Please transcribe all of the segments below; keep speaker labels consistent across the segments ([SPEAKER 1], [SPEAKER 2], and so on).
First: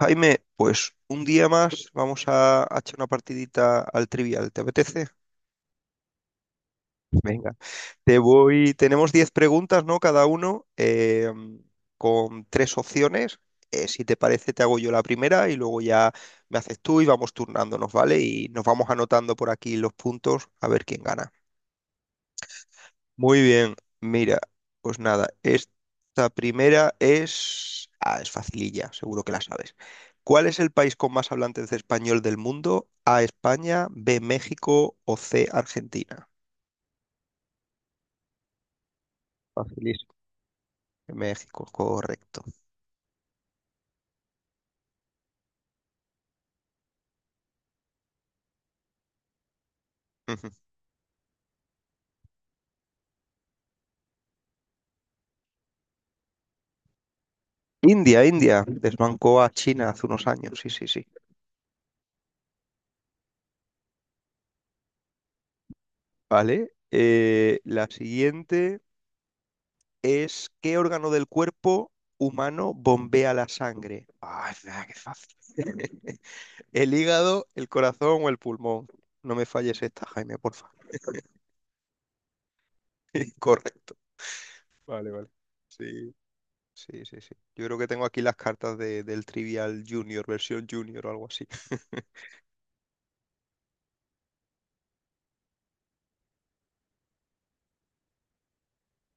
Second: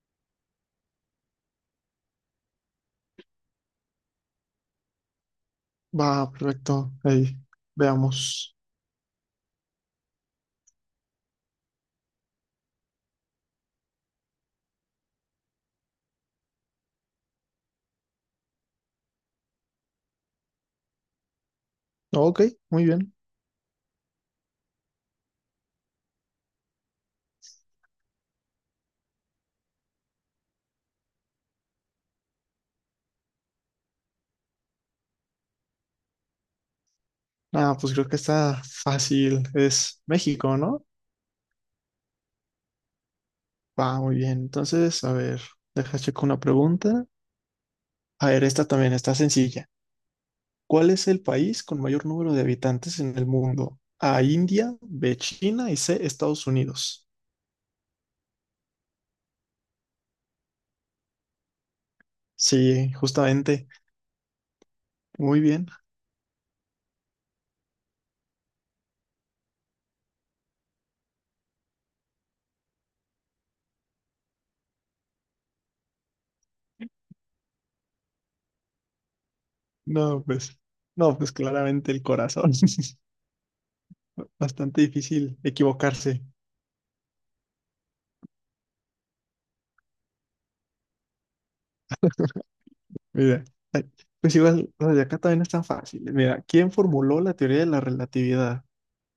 [SPEAKER 1] Jaime, pues un día más vamos a echar una partidita al trivial, ¿te apetece?
[SPEAKER 2] Va, perfecto. Ahí,
[SPEAKER 1] Venga, te
[SPEAKER 2] veamos.
[SPEAKER 1] voy, tenemos 10 preguntas, ¿no? Cada uno con 3 opciones. Si te parece, te hago yo la primera y luego ya me haces tú y vamos turnándonos, ¿vale? Y nos vamos anotando por aquí los puntos a ver quién gana.
[SPEAKER 2] Ok, muy bien.
[SPEAKER 1] Muy bien, mira, pues nada, esta primera es... Ah, es facililla, seguro que la sabes. ¿Cuál es el país con más hablantes de español del mundo? A, España, B, México o C, Argentina.
[SPEAKER 2] Ah, pues creo que está fácil. Es
[SPEAKER 1] Facilísimo.
[SPEAKER 2] México, ¿no?
[SPEAKER 1] México, correcto.
[SPEAKER 2] Va, muy bien. Entonces, a ver, deja checo una pregunta. A ver, esta también está sencilla.
[SPEAKER 1] Ujú.
[SPEAKER 2] ¿Cuál es el país con mayor número de habitantes en el mundo? A, India, B, China y C, Estados Unidos.
[SPEAKER 1] India, India, desbancó a China hace unos años, sí, sí, sí.
[SPEAKER 2] Sí, justamente. Muy bien.
[SPEAKER 1] Vale, la siguiente es ¿qué órgano del cuerpo humano bombea la sangre? Ah, es verdad, qué fácil. El hígado, el corazón o el pulmón. No me falles esta,
[SPEAKER 2] No,
[SPEAKER 1] Jaime, por
[SPEAKER 2] pues,
[SPEAKER 1] favor.
[SPEAKER 2] no, pues claramente el corazón.
[SPEAKER 1] Correcto.
[SPEAKER 2] Bastante
[SPEAKER 1] Vale, vale.
[SPEAKER 2] difícil
[SPEAKER 1] Sí,
[SPEAKER 2] equivocarse.
[SPEAKER 1] sí, sí, sí. Yo creo que tengo aquí las cartas del Trivial Junior, versión Junior o algo así.
[SPEAKER 2] Mira, ay, pues igual, las de acá también no es tan fácil. Mira, ¿quién formuló la teoría de la relatividad?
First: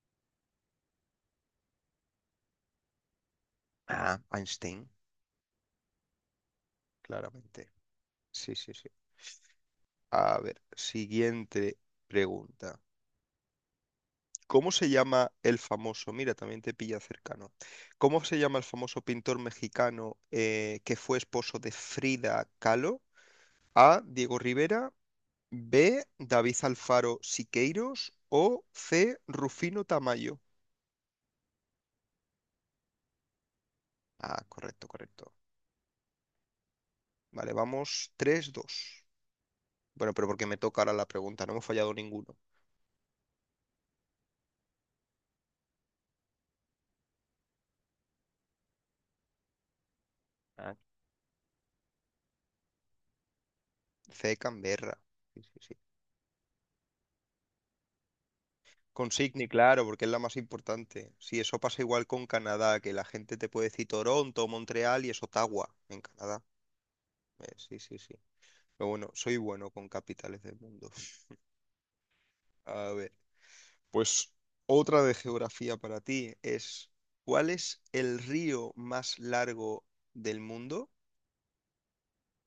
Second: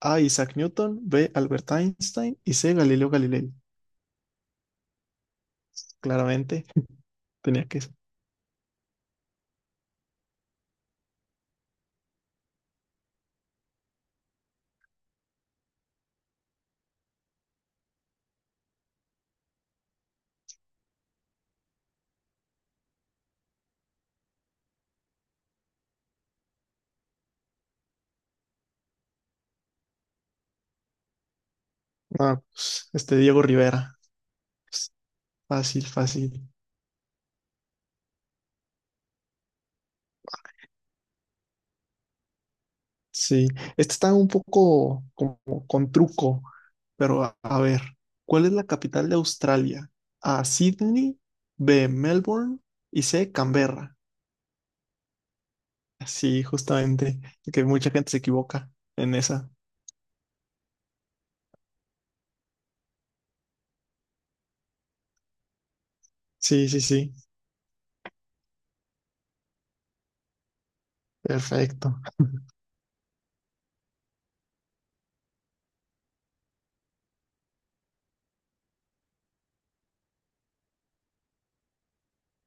[SPEAKER 2] A. Isaac Newton, B. Albert Einstein y C. Galileo Galilei.
[SPEAKER 1] Ah, Einstein,
[SPEAKER 2] Claramente, tenía
[SPEAKER 1] claramente.
[SPEAKER 2] que ser.
[SPEAKER 1] Sí, sí, sí. A ver, siguiente pregunta. ¿Cómo se llama el famoso? Mira, también te pilla cercano. ¿Cómo se llama el famoso pintor mexicano que fue esposo de Frida Kahlo? A, Diego Rivera. B, David Alfaro Siqueiros o C, Rufino Tamayo.
[SPEAKER 2] Ah, pues, este Diego Rivera.
[SPEAKER 1] Ah, correcto,
[SPEAKER 2] Pues,
[SPEAKER 1] correcto.
[SPEAKER 2] fácil, fácil.
[SPEAKER 1] Vale, vamos tres, dos. Bueno, pero porque me toca ahora la pregunta, no hemos fallado ninguno.
[SPEAKER 2] Sí, este está un poco como con truco, pero a ver, ¿cuál es la capital de Australia? A.
[SPEAKER 1] Ah,
[SPEAKER 2] Sydney, B. Melbourne y C. Canberra.
[SPEAKER 1] C, Canberra. Sí, sí, sí.
[SPEAKER 2] Sí, justamente, que mucha gente se equivoca
[SPEAKER 1] Con
[SPEAKER 2] en
[SPEAKER 1] Sydney,
[SPEAKER 2] esa.
[SPEAKER 1] claro, porque es la más importante. Sí, eso pasa igual con Canadá, que la gente te puede decir Toronto, Montreal y es Ottawa en Canadá.
[SPEAKER 2] Sí, sí, sí,
[SPEAKER 1] Sí, sí, sí. Pero bueno, soy bueno con capitales del mundo.
[SPEAKER 2] perfecto.
[SPEAKER 1] A ver. Pues otra de geografía para ti es, ¿cuál es el río más largo del mundo?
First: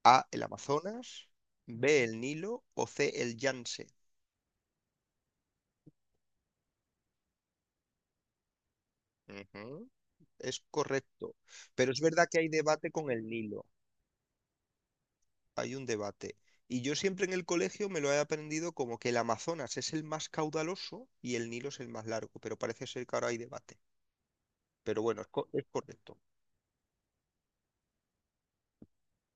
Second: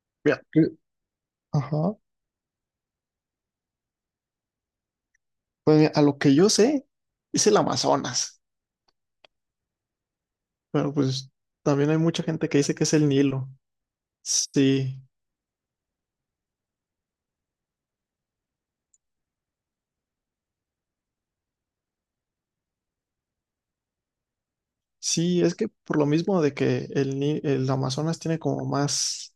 [SPEAKER 1] A, el
[SPEAKER 2] Mira,
[SPEAKER 1] Amazonas,
[SPEAKER 2] ajá.
[SPEAKER 1] B, el Nilo o C, el Yangtze.
[SPEAKER 2] Pues mira, a lo que yo sé, es el Amazonas,
[SPEAKER 1] Ujú. Es
[SPEAKER 2] pero pues
[SPEAKER 1] correcto,
[SPEAKER 2] también
[SPEAKER 1] pero
[SPEAKER 2] hay
[SPEAKER 1] es
[SPEAKER 2] mucha
[SPEAKER 1] verdad que hay
[SPEAKER 2] gente que dice que
[SPEAKER 1] debate
[SPEAKER 2] es el
[SPEAKER 1] con el
[SPEAKER 2] Nilo.
[SPEAKER 1] Nilo,
[SPEAKER 2] Sí,
[SPEAKER 1] hay un debate. Y yo siempre en el colegio me lo he aprendido como que el Amazonas es el más caudaloso y el Nilo es el más largo, pero parece ser que ahora hay debate. Pero bueno, es,
[SPEAKER 2] sí, es
[SPEAKER 1] es
[SPEAKER 2] que por lo
[SPEAKER 1] correcto.
[SPEAKER 2] mismo de que el, Ni- el Amazonas tiene como más,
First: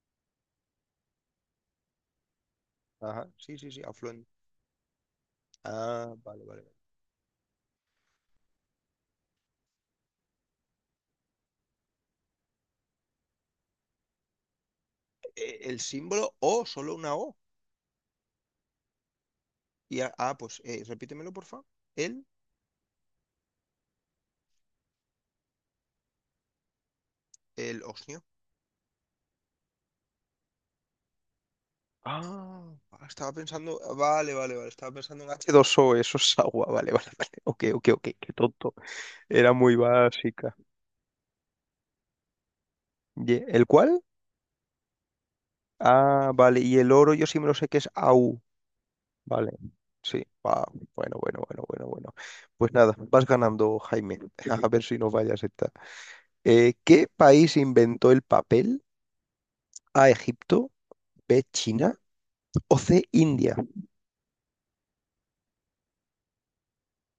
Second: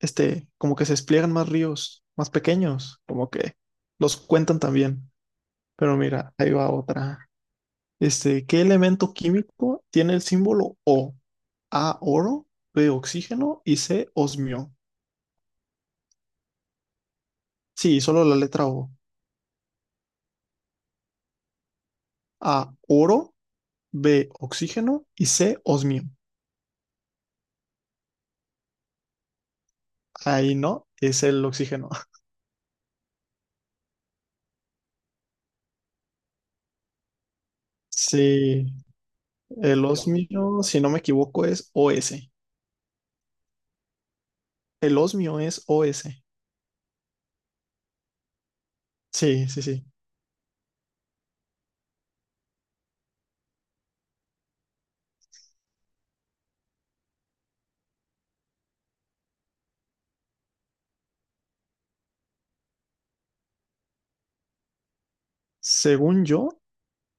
[SPEAKER 2] este, como que se despliegan más ríos, más pequeños,
[SPEAKER 1] Ajá,
[SPEAKER 2] como que
[SPEAKER 1] sí, sí, sí,
[SPEAKER 2] los
[SPEAKER 1] afluente.
[SPEAKER 2] cuentan también. Pero
[SPEAKER 1] Ah,
[SPEAKER 2] mira,
[SPEAKER 1] vale,
[SPEAKER 2] ahí
[SPEAKER 1] vale.
[SPEAKER 2] va otra. Este, ¿qué elemento químico tiene el símbolo O? A, oro, B, oxígeno y C, osmio.
[SPEAKER 1] El símbolo O, solo una O.
[SPEAKER 2] Sí, solo la letra O.
[SPEAKER 1] Y ah, pues repítemelo, porfa. El,
[SPEAKER 2] A, oro, B, oxígeno y C, osmio.
[SPEAKER 1] el osnio.
[SPEAKER 2] Ahí no, es el oxígeno.
[SPEAKER 1] Ah, ah, estaba pensando. Ah, vale, vale, vale. Estaba pensando en H2O, eso es agua. Vale, vale, vale. Ok, ok, ok, qué
[SPEAKER 2] Sí,
[SPEAKER 1] tonto. Era muy
[SPEAKER 2] el
[SPEAKER 1] básica.
[SPEAKER 2] osmio, si no me equivoco, es Os.
[SPEAKER 1] ¿El cuál?
[SPEAKER 2] El osmio es Os.
[SPEAKER 1] Ah, vale. Y el oro yo sí me lo sé que es AU.
[SPEAKER 2] Sí,
[SPEAKER 1] Vale.
[SPEAKER 2] sí, sí.
[SPEAKER 1] Sí. Ah, bueno, bueno, bueno, bueno, bueno. Pues nada, vas ganando, Jaime. A ver si nos vayas esta. ¿Qué país inventó el papel? A, Egipto. B, China. O C, India.
[SPEAKER 2] Según yo,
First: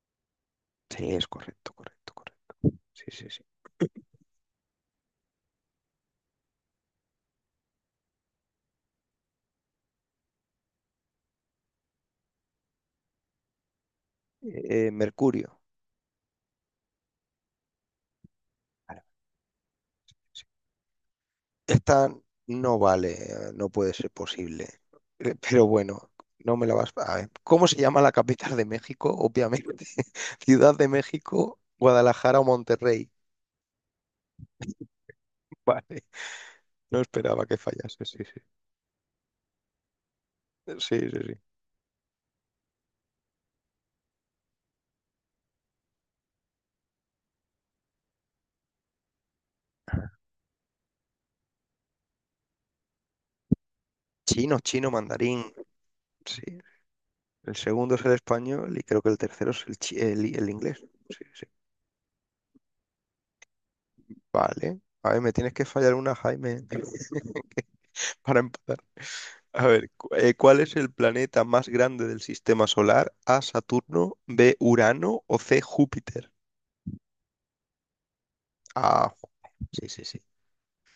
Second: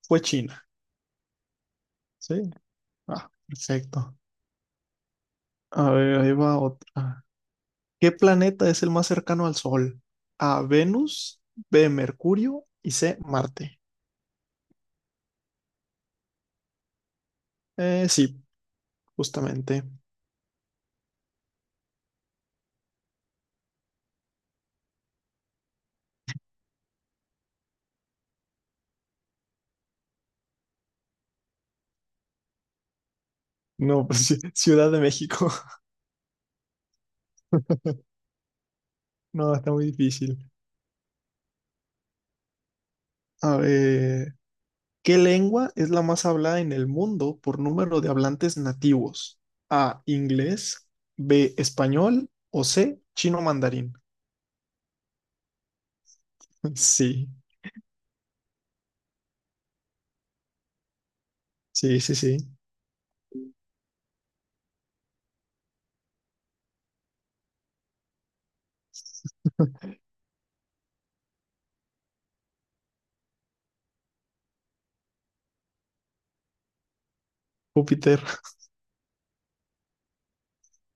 [SPEAKER 2] fue China.
[SPEAKER 1] Sí, es correcto, correcto,
[SPEAKER 2] Sí.
[SPEAKER 1] correcto. Sí, sí,
[SPEAKER 2] Ah,
[SPEAKER 1] sí.
[SPEAKER 2] perfecto. A ver, ahí va otra. ¿Qué planeta es el más cercano al Sol? A, Venus, B, Mercurio y C, Marte.
[SPEAKER 1] Mercurio.
[SPEAKER 2] Sí,
[SPEAKER 1] Vale, vale,
[SPEAKER 2] justamente.
[SPEAKER 1] sí. Esta no vale, no puede ser posible. Pero bueno, no me la vas a ver. ¿Cómo se llama la capital de México? Obviamente. Ciudad de México, Guadalajara o Monterrey.
[SPEAKER 2] No, pues, Ciudad de México.
[SPEAKER 1] Vale. No esperaba que fallase. Sí, sí.
[SPEAKER 2] No, está muy difícil.
[SPEAKER 1] Sí, sí, sí.
[SPEAKER 2] A ver, ¿qué lengua es la más hablada en el mundo por número de hablantes nativos? A, inglés, B, español o C, chino mandarín.
[SPEAKER 1] Chino, chino, mandarín. Sí. El segundo es el español y creo que el tercero es el inglés. Sí, sí.
[SPEAKER 2] Sí, sí, sí, sí.
[SPEAKER 1] Vale. A ver, me tienes que fallar una, Jaime, para empatar. A ver, ¿cuál es el planeta más grande del sistema solar? A, Saturno, B, Urano o C, Júpiter.
[SPEAKER 2] Júpiter.
[SPEAKER 1] Ah, jo- sí, sí, sí.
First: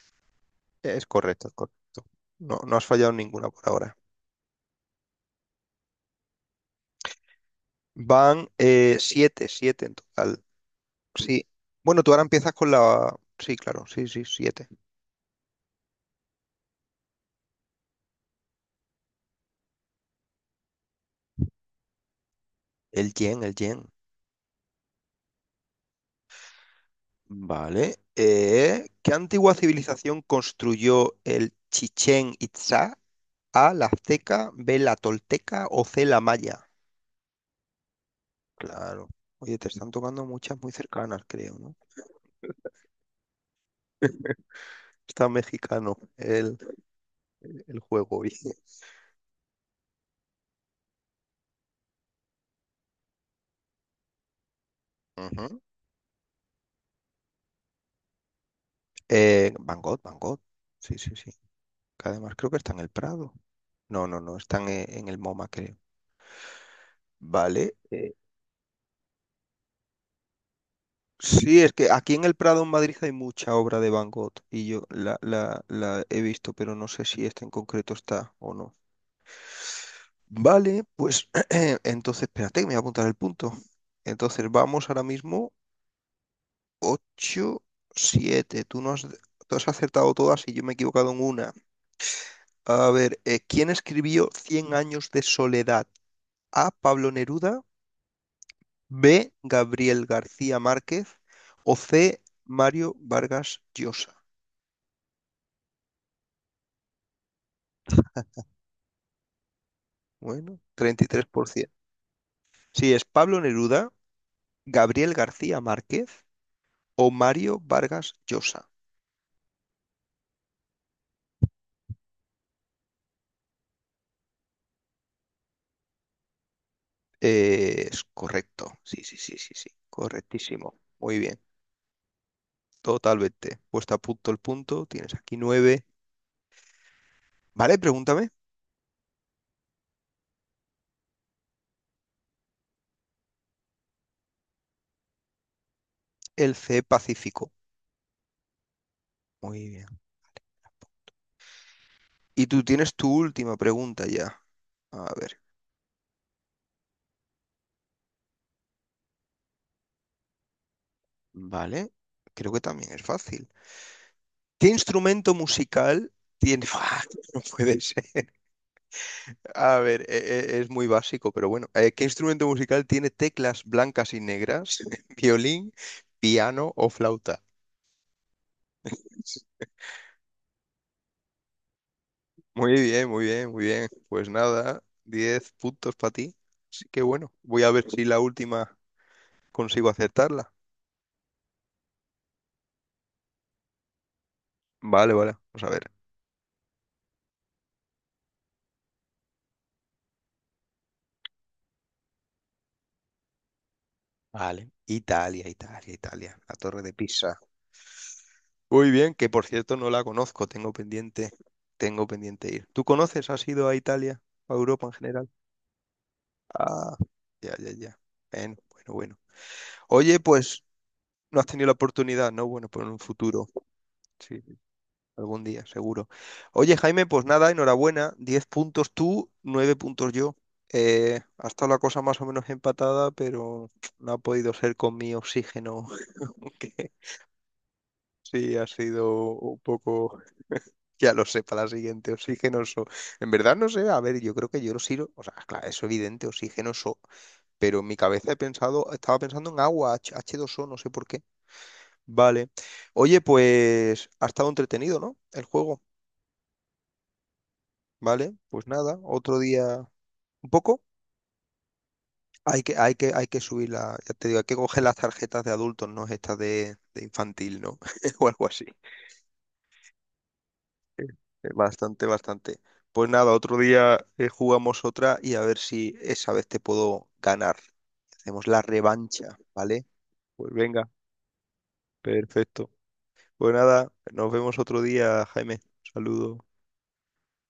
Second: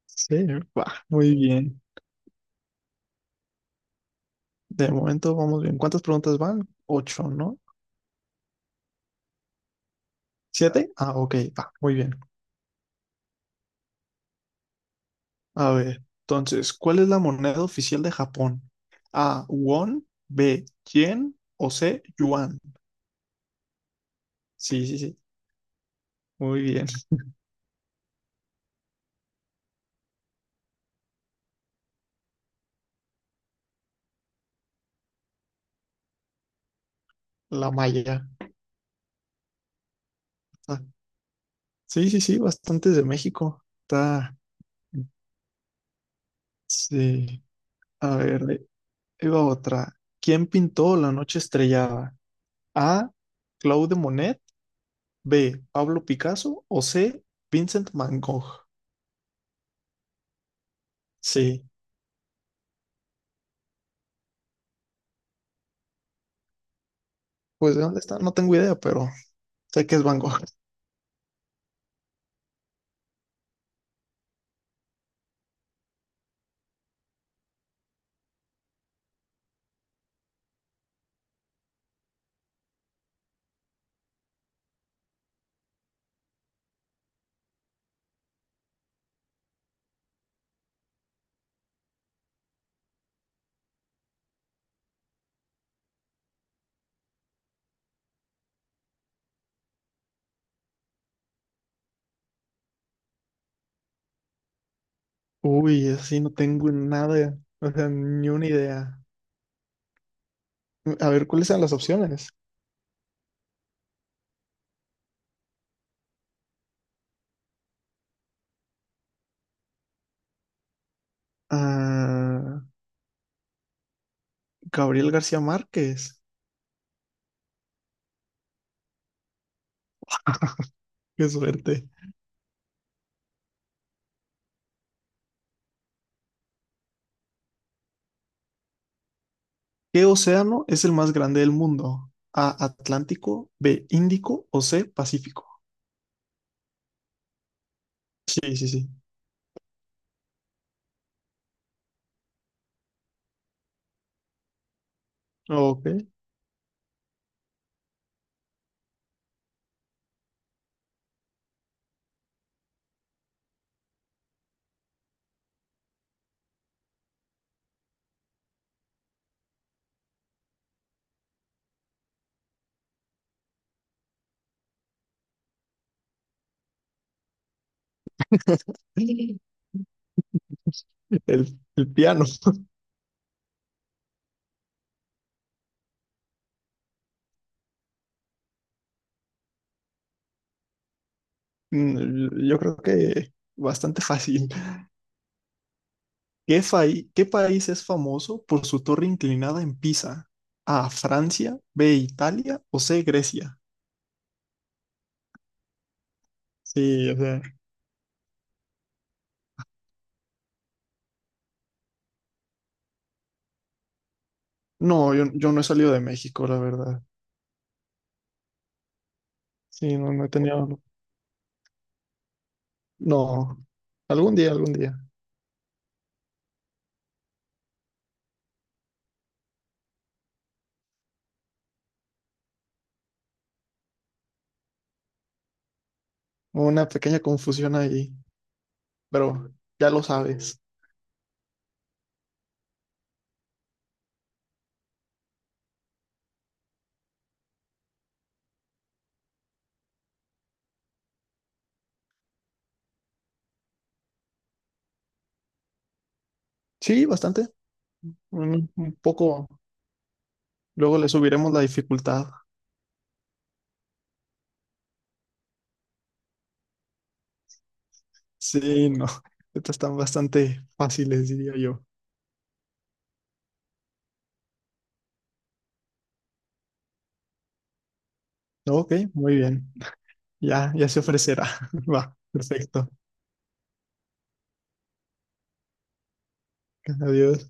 [SPEAKER 2] Sí, va,
[SPEAKER 1] Es
[SPEAKER 2] muy
[SPEAKER 1] correcto, es
[SPEAKER 2] bien.
[SPEAKER 1] correcto. No, no has fallado ninguna por ahora.
[SPEAKER 2] De momento vamos bien. ¿Cuántas preguntas van? Ocho, ¿no?
[SPEAKER 1] Van siete, siete en total.
[SPEAKER 2] ¿Siete? Ah, ok,
[SPEAKER 1] Sí.
[SPEAKER 2] va, muy
[SPEAKER 1] Bueno, tú
[SPEAKER 2] bien.
[SPEAKER 1] ahora empiezas con la... Sí, claro, sí, sí, siete.
[SPEAKER 2] A ver, entonces, ¿cuál es la moneda oficial de Japón? A, won, B, yen o C, yuan.
[SPEAKER 1] El yen, el yen.
[SPEAKER 2] Sí, sí, sí. Muy bien,
[SPEAKER 1] Vale. ¿Qué antigua civilización construyó el Chichén Itzá? A, la azteca, B, la tolteca o C, la maya.
[SPEAKER 2] la malla.
[SPEAKER 1] Claro. Oye, te están tocando muchas muy
[SPEAKER 2] Ah,
[SPEAKER 1] cercanas, creo, ¿no?
[SPEAKER 2] sí, sí, sí, bastantes de México. Está,
[SPEAKER 1] Está mexicano
[SPEAKER 2] sí.
[SPEAKER 1] el
[SPEAKER 2] A
[SPEAKER 1] juego. Oye.
[SPEAKER 2] ver, ahí va otra. ¿Quién pintó La noche estrellada? A. Claude Monet.
[SPEAKER 1] Ujú.
[SPEAKER 2] B. Pablo Picasso. O C. Vincent Van Gogh.
[SPEAKER 1] Van Gogh, Van Gogh. Sí, sí, sí.
[SPEAKER 2] Sí.
[SPEAKER 1] Que además creo que está en el Prado. No, no, no, están en el MoMA, creo. Vale.
[SPEAKER 2] Pues, ¿de dónde está? No tengo idea, pero sé que es Van Gogh.
[SPEAKER 1] Sí, es que aquí en el Prado, en Madrid, hay mucha obra de Van Gogh y yo la he visto, pero no sé si esta en concreto está o no. Vale, pues entonces, espérate, que me voy a apuntar el punto. Entonces, vamos ahora mismo ocho 7. Tú, no has, tú has acertado todas y yo me he equivocado en una. A ver, ¿quién escribió Cien años de soledad? A, Pablo Neruda. B, Gabriel García Márquez. O C, Mario Vargas Llosa.
[SPEAKER 2] Uy, así no tengo nada, o sea, ni una idea.
[SPEAKER 1] Bueno, treinta y
[SPEAKER 2] A
[SPEAKER 1] tres
[SPEAKER 2] ver,
[SPEAKER 1] por
[SPEAKER 2] ¿cuáles son
[SPEAKER 1] ciento.
[SPEAKER 2] las opciones?
[SPEAKER 1] Sí, es Pablo Neruda, Gabriel García Márquez o Mario Vargas Llosa.
[SPEAKER 2] Ah, Gabriel García Márquez.
[SPEAKER 1] Es correcto. Sí, sí, sí, sí, sí. Correctísimo. Muy
[SPEAKER 2] Qué
[SPEAKER 1] bien.
[SPEAKER 2] suerte.
[SPEAKER 1] Totalmente. Puesta a punto el punto. Tienes aquí 9. Vale, pregúntame.
[SPEAKER 2] ¿Qué océano es el más grande del mundo? A, Atlántico, B, Índico o C, Pacífico.
[SPEAKER 1] El C Pacífico.
[SPEAKER 2] Sí, sí, sí.
[SPEAKER 1] Muy bien. Y tú tienes tu última pregunta ya. A ver,
[SPEAKER 2] Ok.
[SPEAKER 1] vale. Creo que también es fácil. ¿Qué instrumento musical tiene... ¡Ah! No puede ser. A ver, es muy básico, pero bueno. ¿Qué instrumento musical tiene teclas blancas y negras? ¿Violín, piano o flauta?
[SPEAKER 2] El piano.
[SPEAKER 1] Muy bien, muy bien, muy bien. Pues nada, 10 puntos para ti. Así que bueno, voy a ver si la última consigo acertarla.
[SPEAKER 2] Yo creo que bastante fácil.
[SPEAKER 1] Vale, vale, vamos a ver.
[SPEAKER 2] ¿Qué país es famoso por su torre inclinada en Pisa? A, Francia, B, Italia o C, Grecia.
[SPEAKER 1] Vale. Italia, Italia, Italia. La Torre de
[SPEAKER 2] Sí, o
[SPEAKER 1] Pisa.
[SPEAKER 2] sea,
[SPEAKER 1] Muy bien, que por cierto no la conozco, tengo pendiente ir. ¿Tú conoces? ¿Has ido a Italia, a Europa en
[SPEAKER 2] no, yo,
[SPEAKER 1] general?
[SPEAKER 2] yo no he salido de México, la
[SPEAKER 1] Ah,
[SPEAKER 2] verdad.
[SPEAKER 1] ya, ya, ya. Bueno, bueno, bueno.
[SPEAKER 2] Sí, no,
[SPEAKER 1] Oye,
[SPEAKER 2] no he
[SPEAKER 1] pues
[SPEAKER 2] tenido,
[SPEAKER 1] no has tenido la oportunidad, ¿no? Bueno, pues en un futuro,
[SPEAKER 2] no, algún
[SPEAKER 1] sí,
[SPEAKER 2] día, algún día.
[SPEAKER 1] algún día, seguro. Oye, Jaime, pues nada, enhorabuena. 10 puntos tú, 9 puntos yo. Ha estado la cosa más o menos empatada, pero no ha podido ser con mi oxígeno.
[SPEAKER 2] Una pequeña confusión ahí.
[SPEAKER 1] Sí, ha sido
[SPEAKER 2] Pero
[SPEAKER 1] un
[SPEAKER 2] ya lo
[SPEAKER 1] poco,
[SPEAKER 2] sabes.
[SPEAKER 1] ya lo sé, para la siguiente, oxigenoso. En verdad no sé, a ver, yo creo que yo lo sirvo, o sea, claro, es evidente, oxigenoso, pero en mi cabeza he pensado, estaba pensando en agua, H2O, no sé por qué. Vale. Oye, pues ha estado entretenido, ¿no? El juego,
[SPEAKER 2] Sí, bastante.
[SPEAKER 1] ¿vale? Pues
[SPEAKER 2] Un
[SPEAKER 1] nada, otro
[SPEAKER 2] poco.
[SPEAKER 1] día, un poco,
[SPEAKER 2] Luego le subiremos la dificultad.
[SPEAKER 1] hay que subir la, ya te digo, hay que coger las tarjetas de adultos, no estas de infantil, ¿no? O algo así.
[SPEAKER 2] Sí, no. Estas están bastante fáciles, diría yo.
[SPEAKER 1] Bastante, bastante. Pues nada, otro día jugamos otra y a ver si esa vez te puedo ganar. Hacemos la
[SPEAKER 2] Ok, muy
[SPEAKER 1] revancha,
[SPEAKER 2] bien.
[SPEAKER 1] ¿vale? Pues
[SPEAKER 2] Ya, ya
[SPEAKER 1] venga,
[SPEAKER 2] se ofrecerá. Va,
[SPEAKER 1] perfecto.
[SPEAKER 2] perfecto.
[SPEAKER 1] Pues nada, nos vemos otro día, Jaime. Saludos.
[SPEAKER 2] Adiós.